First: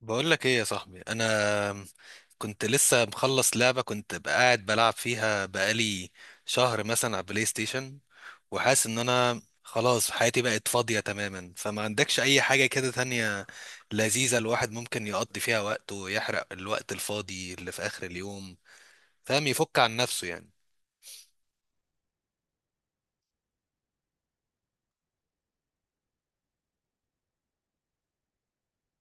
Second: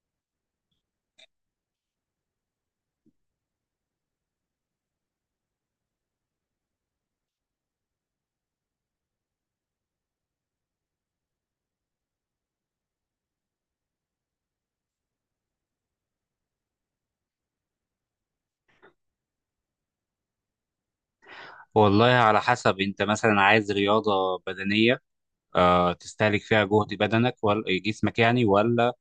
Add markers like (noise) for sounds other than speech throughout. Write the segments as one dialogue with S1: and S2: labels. S1: بقول لك ايه يا صاحبي، انا كنت لسه مخلص لعبة كنت قاعد بلعب فيها بقالي شهر مثلا على بلاي ستيشن، وحاسس ان انا خلاص حياتي بقت فاضية تماما، فما عندكش اي حاجة كده تانية لذيذة الواحد ممكن يقضي فيها وقته ويحرق الوقت الفاضي اللي في اخر اليوم، فاهم، يفك عن نفسه يعني.
S2: والله على حسب، انت مثلا عايز رياضة بدنية تستهلك فيها جهد بدنك ولا جسمك يعني، ولا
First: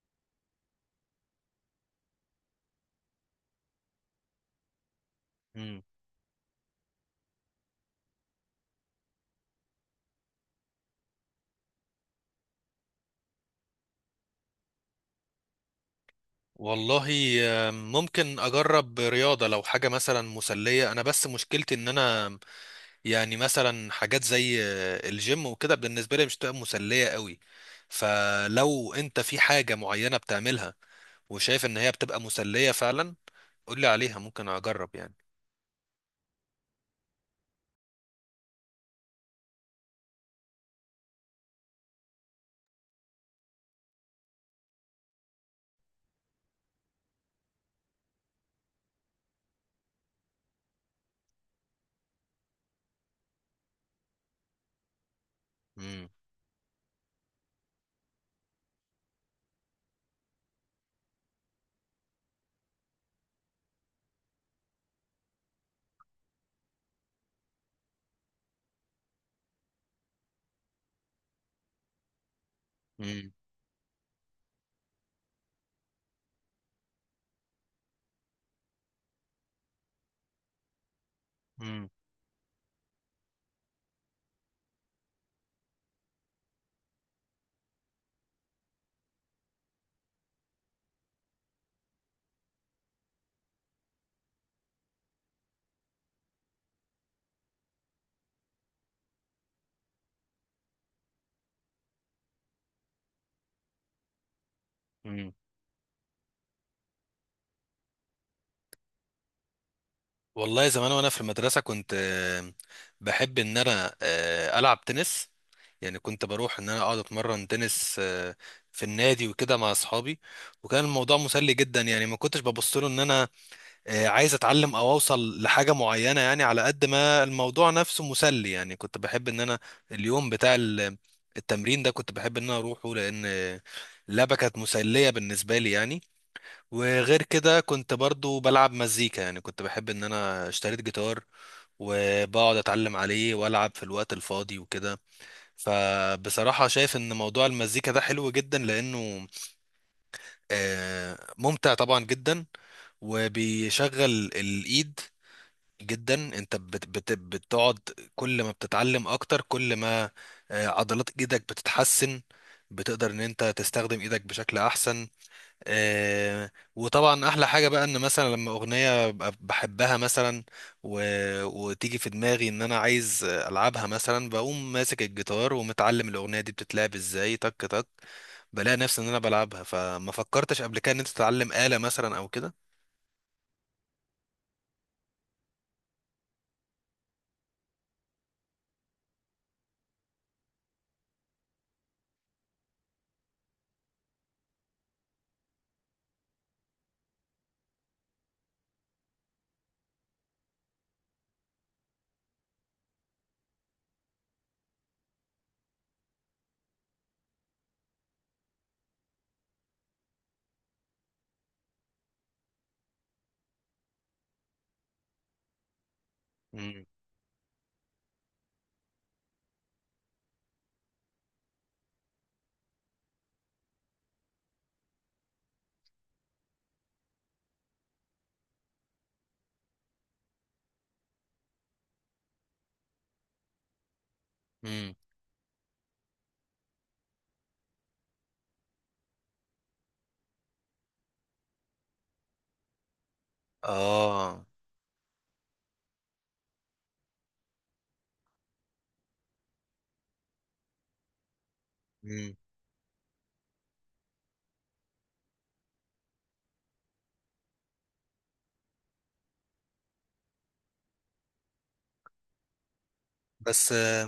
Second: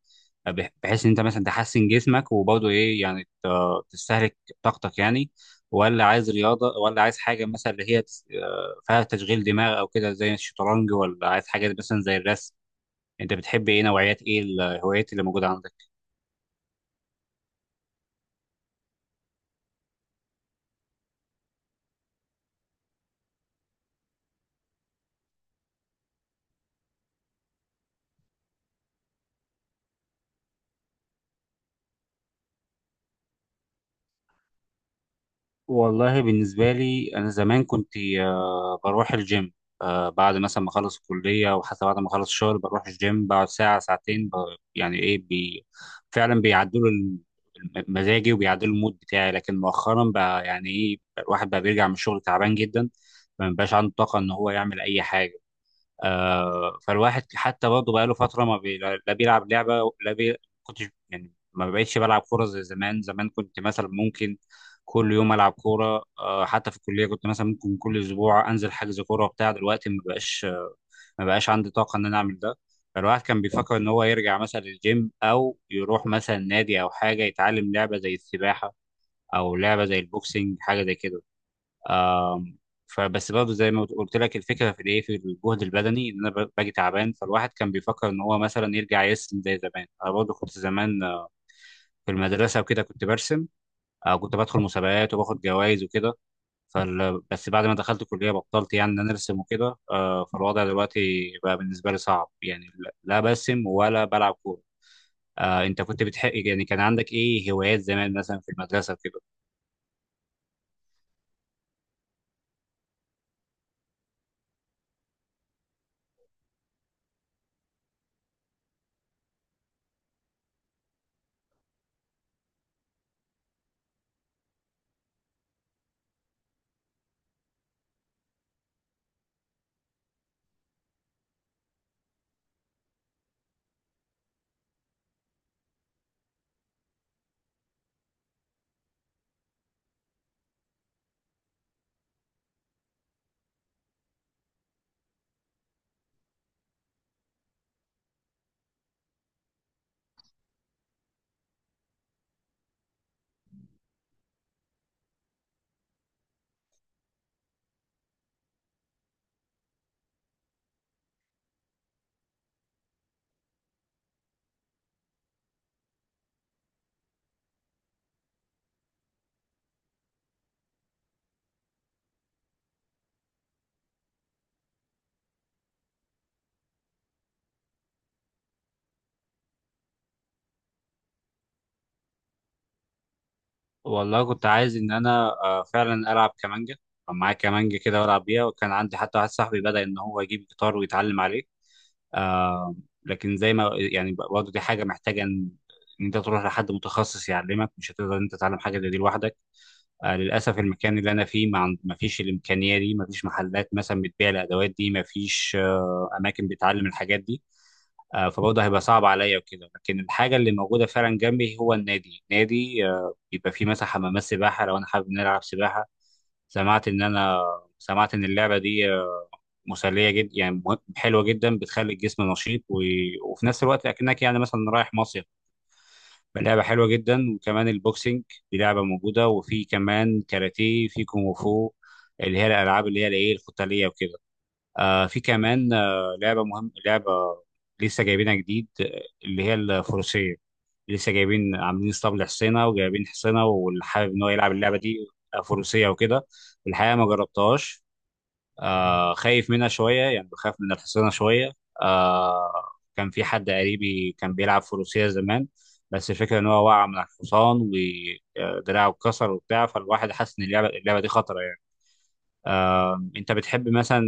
S2: بحيث ان انت مثلا تحسن جسمك وبرضه ايه يعني تستهلك طاقتك يعني،
S1: مم.
S2: ولا عايز رياضة، ولا عايز حاجة مثلا اللي هي فيها تشغيل دماغ او كده زي الشطرنج، ولا عايز حاجة مثلا زي الرسم؟ انت بتحب ايه نوعيات، ايه الهوايات اللي موجودة عندك؟
S1: والله، ممكن اجرب رياضة لو حاجة مثلا مسلية. انا بس مشكلتي ان انا يعني مثلا حاجات زي الجيم وكده بالنسبة لي مش تبقى مسلية قوي. فلو انت في حاجة معينة بتعملها وشايف ان هي بتبقى مسلية فعلا، قولي عليها ممكن اجرب يعني.
S2: والله بالنسبة لي، أنا زمان كنت بروح الجيم. بعد مثلا ما أخلص الكلية، وحتى بعد ما أخلص الشغل، بروح الجيم بقعد ساعة ساعتين ب- يعني إيه بي فعلا بيعدلوا مزاجي وبيعدلوا المود بتاعي. لكن مؤخرا بقى يعني إيه الواحد بقى بيرجع من الشغل تعبان جدا، ما بيبقاش عنده طاقة إن هو يعمل أي حاجة.
S1: مم.
S2: فالواحد حتى برضه بقاله فترة ما بي... لا بيلعب لعبة، لا بي... كنتش يعني ما بقتش بلعب كورة زي زمان. زمان كنت مثلا ممكن كل يوم ألعب كورة. آه، حتى في الكلية كنت مثلا ممكن كل أسبوع أنزل حجز كورة وبتاع. دلوقتي ما بقاش عندي طاقة إن أنا أعمل ده. فالواحد
S1: مم.
S2: كان بيفكر إن هو يرجع مثلا للجيم، أو يروح مثلا نادي، أو حاجة يتعلم لعبة زي السباحة، أو لعبة زي البوكسينج، حاجة زي كده.
S1: مم.
S2: آم، فبس برضه زي ما قلت لك، الفكره في في الجهد البدني، ان انا باجي تعبان. فالواحد كان بيفكر ان هو مثلا يرجع يرسم زي زمان. انا برضه كنت زمان في المدرسه وكده كنت برسم، او كنت بدخل مسابقات وباخد جوائز وكده. (laughs) بس بعد ما دخلت الكليه بطلت يعني ان انا ارسم وكده. آه، فالوضع دلوقتي بقى بالنسبه لي صعب يعني، لا برسم ولا بلعب كوره.
S1: مم.
S2: آه، انت كنت بتحق يعني كان عندك ايه هوايات زمان مثلا في المدرسه وكده؟
S1: والله زمان وانا في المدرسة كنت بحب ان انا العب تنس يعني. كنت بروح ان انا اقعد اتمرن تنس في النادي وكده مع اصحابي، وكان الموضوع مسلي جدا يعني. ما كنتش ببص له ان انا عايز اتعلم او اوصل لحاجه معينه يعني، على قد ما الموضوع نفسه مسلي يعني. كنت بحب ان انا اليوم بتاع التمرين ده كنت بحب ان انا اروحه لان اللعبه كانت مسليه بالنسبه لي يعني. وغير كده كنت برضو بلعب مزيكا يعني. كنت بحب ان انا اشتريت جيتار وبقعد اتعلم عليه والعب في الوقت الفاضي وكده. فبصراحه شايف ان موضوع المزيكا ده حلو جدا لانه ممتع طبعا جدا، وبيشغل الايد جدا. انت بت بت بتقعد كل ما بتتعلم اكتر كل ما عضلات ايدك بتتحسن، بتقدر ان انت تستخدم ايدك بشكل احسن. وطبعا احلى حاجة بقى ان مثلا لما اغنية ببقى بحبها مثلا و... وتيجي في دماغي ان انا عايز العبها مثلا، بقوم ماسك الجيتار ومتعلم الاغنية دي بتتلعب ازاي، تك تك، بلاقي نفسي ان انا بلعبها. فما فكرتش قبل كده ان انت تتعلم آلة مثلا او كده.
S2: والله كنت عايز ان انا فعلا العب كمانجا. كان معايا كمانجا كده والعب بيها، وكان عندي حتى واحد صاحبي بدأ ان هو يجيب جيتار ويتعلم عليه. آه، لكن زي ما يعني، برضه دي حاجه محتاجه إن انت تروح لحد متخصص يعلمك، مش هتقدر إن انت تتعلم حاجه زي دي لوحدك. آه، للاسف المكان اللي انا فيه ما فيش الامكانيه دي، ما فيش محلات مثلا بتبيع الادوات دي، ما فيش آه اماكن بتعلم الحاجات دي. آه، فبرضه هيبقى صعب عليا وكده. لكن الحاجه اللي موجوده فعلا جنبي هو النادي. نادي آه، يبقى في مثلا حمامات سباحة لو أنا حابب نلعب سباحة.
S1: امم،
S2: سمعت إن أنا سمعت إن اللعبة دي مسلية جدا يعني، حلوة جدا، بتخلي الجسم نشيط، وفي نفس الوقت أكنك يعني مثلا رايح مصيف. لعبة حلوة جدا. وكمان البوكسينج، دي لعبة موجودة. وفي كمان كاراتيه، في كونغ فو، اللي هي الألعاب اللي هي الإيه القتالية وكده. آه، في كمان آه لعبة لسه جايبينها جديد، آه، اللي هي الفروسية. لسه جايبين، عاملين اسطبل لحسينه وجايبين حسينه، واللي حابب ان هو
S1: اه.
S2: يلعب اللعبه دي فروسيه وكده. الحقيقه ما جربتهاش. آه، خايف منها شويه يعني، بخاف من الحصينه شويه.
S1: إمم.
S2: آه، كان في حد قريبي كان بيلعب فروسيه زمان، بس الفكره ان هو وقع من على الحصان ودراعه اتكسر وبتاع. فالواحد حاسس ان اللعبه دي خطره يعني. آه، انت بتحب
S1: بس
S2: مثلا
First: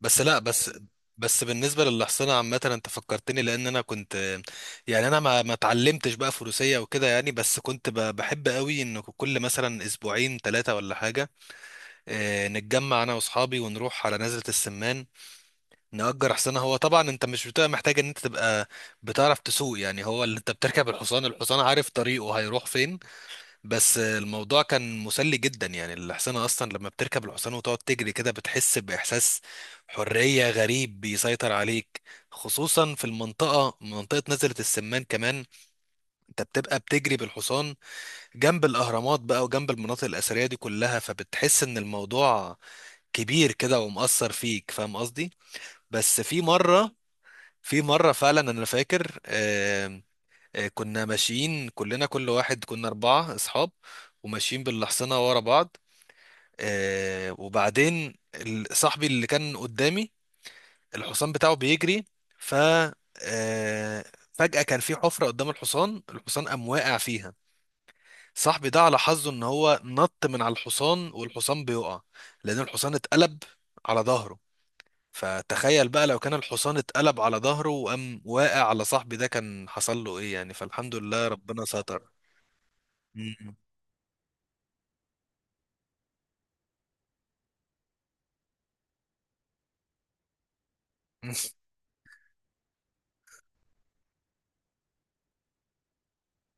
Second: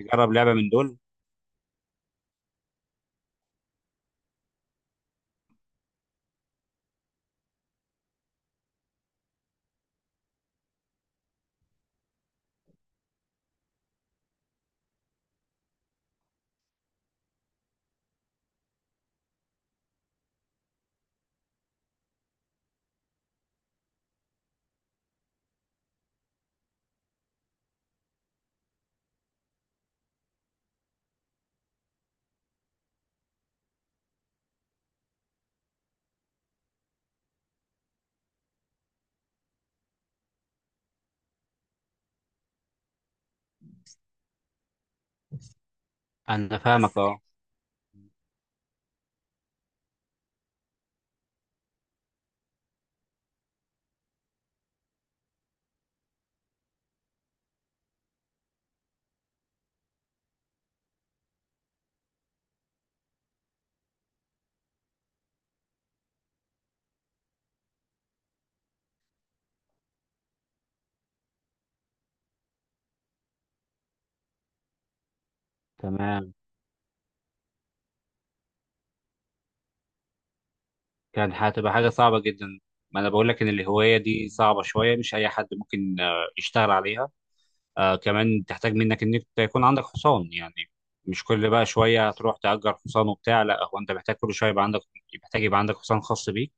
S1: بس
S2: تجرب
S1: لا
S2: لعبه من
S1: بس
S2: دول؟
S1: بس بالنسبه للحصانه عامه، انت فكرتني، لان انا كنت يعني انا ما اتعلمتش بقى فروسيه وكده يعني، بس كنت بحب قوي ان كل مثلا اسبوعين ثلاثه ولا حاجه نتجمع انا واصحابي ونروح على نزله السمان، نأجر حصانه. هو طبعا انت مش بتبقى محتاج ان انت تبقى بتعرف تسوق يعني، هو اللي انت بتركب، الحصان عارف طريقه هيروح فين. بس الموضوع كان مسلي جدا يعني. الحصانة أصلا لما بتركب الحصان وتقعد تجري كده، بتحس بإحساس حرية غريب بيسيطر عليك، خصوصا في المنطقة، منطقة نزلة السمان كمان. أنت بتبقى بتجري بالحصان جنب الأهرامات بقى، وجنب المناطق الأثرية دي كلها، فبتحس إن الموضوع كبير كده ومؤثر فيك، فاهم قصدي؟ بس في
S2: انا
S1: مرة
S2: فاهمك، اه.
S1: في مرة فعلا أنا فاكر، كنا ماشيين كلنا، كل واحد، كنا أربعة أصحاب وماشيين بالحصنة ورا بعض. وبعدين صاحبي اللي كان قدامي الحصان بتاعه بيجري، ف آه فجأة كان في حفرة قدام الحصان، الحصان قام واقع فيها. صاحبي ده على حظه ان هو نط من على الحصان والحصان بيقع، لان الحصان اتقلب على ظهره. فتخيل بقى لو كان
S2: تمام.
S1: الحصان اتقلب على ظهره وقام واقع على صاحبي ده، كان حصل له ايه يعني. فالحمد لله
S2: كان
S1: ربنا
S2: هتبقى حاجة
S1: ستر.
S2: صعبة جدا. ما أنا بقول لك إن
S1: مم.
S2: الهواية دي صعبة شوية، مش أي حد ممكن يشتغل عليها. آه، كمان تحتاج منك إنك يكون عندك حصان يعني. مش كل بقى
S1: (laughs)
S2: شوية هتروح تأجر حصان وبتاع. لا، هو أنت محتاج كل شوية يبقى عندك، يبقى عندك حصان خاص بيك.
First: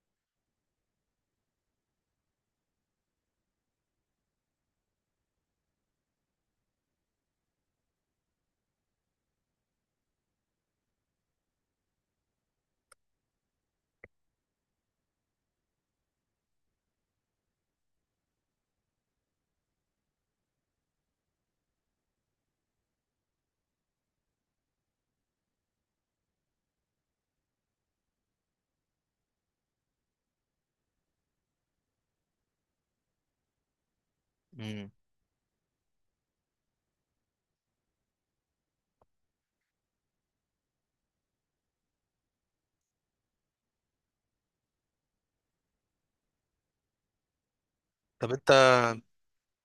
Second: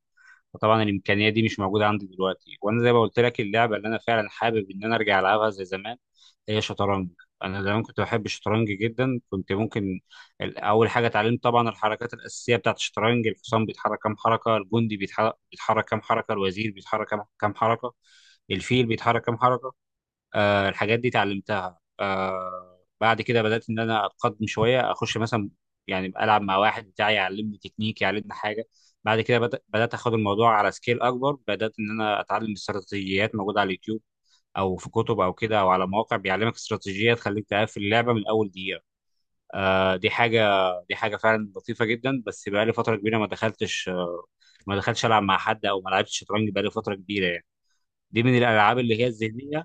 S2: فطبعا الامكانيه دي مش موجوده عندي دلوقتي. وانا زي ما قلت لك، اللعبه اللي انا فعلا حابب ان انا ارجع العبها زي زمان هي شطرنج. انا زمان كنت بحب الشطرنج جدا. كنت ممكن، اول حاجه اتعلمت طبعا الحركات الاساسيه بتاعت الشطرنج. الحصان بيتحرك كام حركه، الجندي بيتحرك كام حركه، الوزير بيتحرك كام حركه، الفيل بيتحرك كام حركه. آه، الحاجات دي اتعلمتها. آه، بعد كده بدأت إن أنا أتقدم شوية، أخش مثلا يعني ألعب مع واحد بتاعي يعلمني تكنيك، يعلمني حاجة. بعد كده بدأت أخد الموضوع على سكيل أكبر، بدأت إن أنا أتعلم استراتيجيات موجودة على اليوتيوب أو
S1: مم.
S2: في كتب أو كده، أو على مواقع بيعلمك استراتيجية تخليك تقفل اللعبة من أول دقيقة. آه، دي حاجة فعلا لطيفة جدا. بس بقالي فترة كبيرة ما دخلتش ألعب مع حد، أو ما لعبتش شطرنج بقالي فترة كبيرة يعني. دي
S1: طب
S2: من
S1: انت
S2: الألعاب اللي هي الذهنية.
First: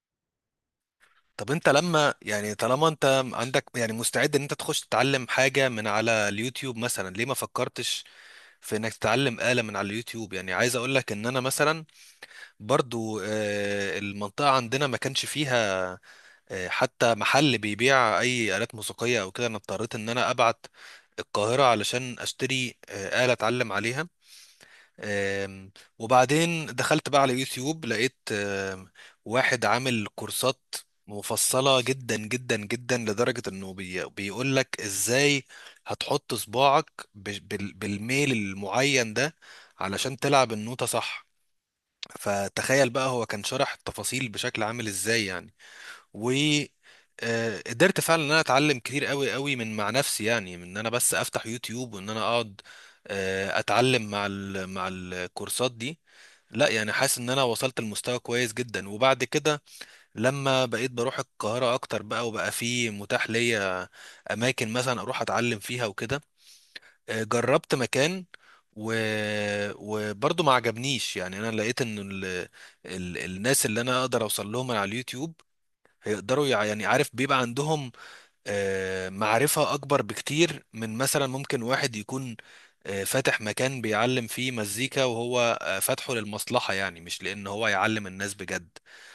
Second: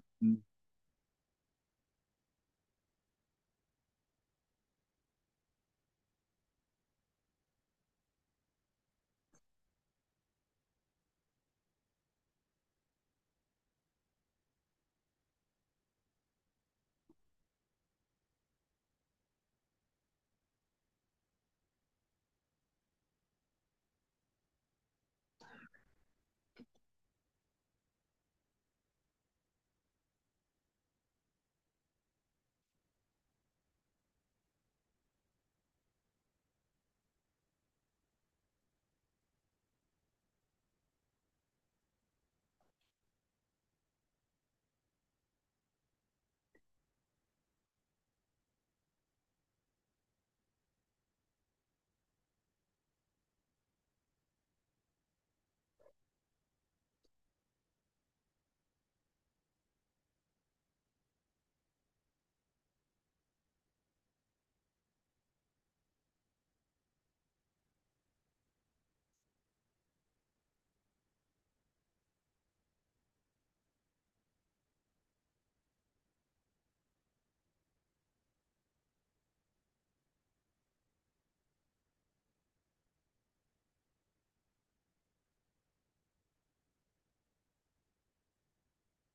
S1: طب انت لما يعني، طالما انت عندك يعني مستعد ان انت تخش تتعلم حاجة من على اليوتيوب مثلا، ليه ما فكرتش في انك تتعلم آلة من على اليوتيوب يعني؟ عايز اقول لك ان انا مثلا برضو المنطقة عندنا ما كانش فيها حتى محل بيبيع اي آلات موسيقية او كده، انا اضطريت ان انا ابعت القاهرة علشان اشتري آلة اتعلم عليها. آم، وبعدين دخلت بقى على يوتيوب، لقيت واحد عامل كورسات مفصلة جدا جدا جدا، لدرجة انه بيقول لك ازاي هتحط صباعك بالميل المعين ده علشان تلعب النوتة صح. فتخيل بقى هو كان شرح التفاصيل بشكل عامل ازاي يعني. و آه، قدرت فعلا ان انا اتعلم كتير قوي من مع نفسي يعني، من ان انا بس افتح يوتيوب وان انا اقعد اتعلم مع ال مع الكورسات دي. لا يعني حاسس ان انا وصلت لمستوى كويس جدا. وبعد كده لما بقيت بروح القاهرة اكتر بقى، وبقى في متاح ليا اماكن مثلا اروح اتعلم فيها وكده، جربت مكان و... وبرضه ما عجبنيش يعني. انا لقيت ان الناس اللي انا اقدر اوصل لهم على اليوتيوب هيقدروا يعني عارف بيبقى عندهم معرفة أكبر بكتير من مثلا ممكن واحد يكون فاتح مكان بيعلم فيه مزيكا وهو فاتحه للمصلحة يعني، مش لأن هو يعلم الناس بجد.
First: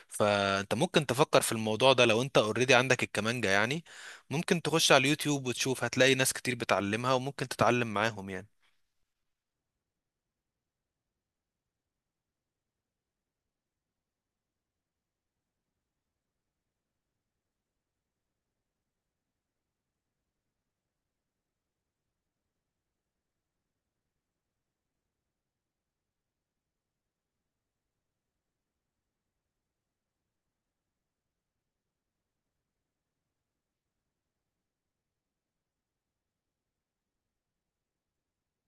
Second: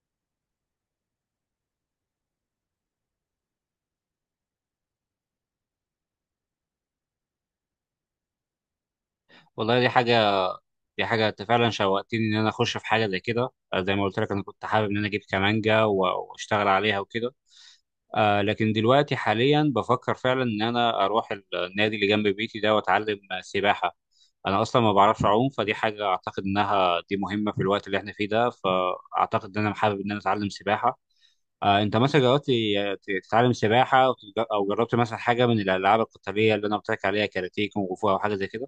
S1: فأنت ممكن تفكر في الموضوع ده لو أنت اوريدي عندك الكمانجا يعني، ممكن تخش على اليوتيوب وتشوف، هتلاقي ناس كتير بتعلمها وممكن تتعلم معاهم يعني.
S2: والله دي حاجة انت فعلا شوقتني ان انا اخش في حاجة زي كده. آه، زي ما قلت لك، انا كنت حابب ان انا اجيب كمانجا واشتغل عليها وكده. آه، لكن دلوقتي حاليا بفكر فعلا ان انا اروح النادي اللي جنب بيتي ده واتعلم سباحة. انا اصلا ما بعرفش اعوم، فدي حاجة اعتقد انها دي مهمة في الوقت اللي احنا فيه ده، فاعتقد ان انا حابب ان انا اتعلم سباحة. آه، انت مثلا جربت تتعلم سباحة، او تج- أو جربت مثلا حاجة من الالعاب القتالية اللي انا قلت لك عليها، كاراتيه، كونغ فو، او حاجة زي كده؟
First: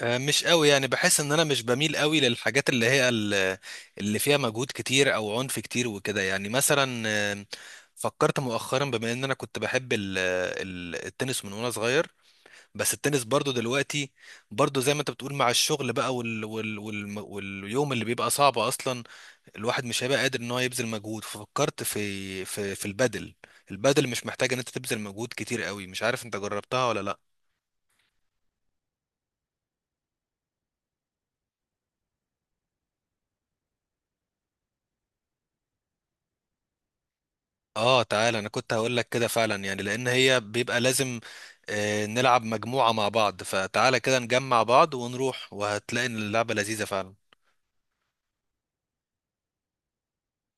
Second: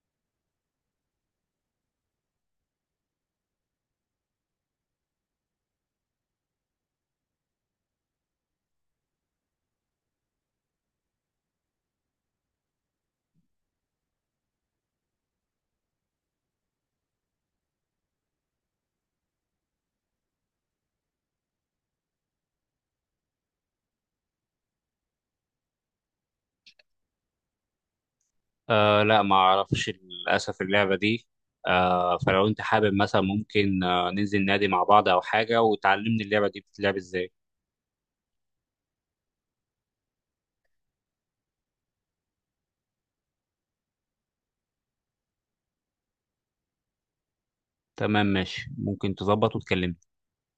S1: مش قوي يعني، بحس ان انا مش بميل قوي للحاجات اللي هي اللي فيها مجهود كتير او عنف كتير وكده يعني. مثلا فكرت مؤخرا بما ان انا كنت بحب التنس من وانا صغير، بس التنس برضو دلوقتي برضو زي ما انت بتقول، مع الشغل بقى واليوم اللي بيبقى صعب اصلا، الواحد مش هيبقى قادر ان هو يبذل مجهود. ففكرت في البدل. البدل مش محتاج ان انت تبذل مجهود كتير قوي. مش عارف انت جربتها ولا لا؟
S2: آه، لا ما اعرفش للاسف اللعبه دي. آه، فلو انت حابب مثلا ممكن ننزل نادي مع بعض او حاجه، وتعلمني اللعبه دي بتتلعب ازاي.
S1: اه، تعالى انا كنت هقول لك كده فعلا، يعني لان هي بيبقى لازم نلعب مجموعة مع بعض. فتعالى كده نجمع بعض ونروح، وهتلاقي ان اللعبة لذيذة فعلا.
S2: تمام، ماشي، ممكن تظبط وتكلمني.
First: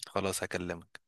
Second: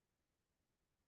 S1: خلاص هكلمك.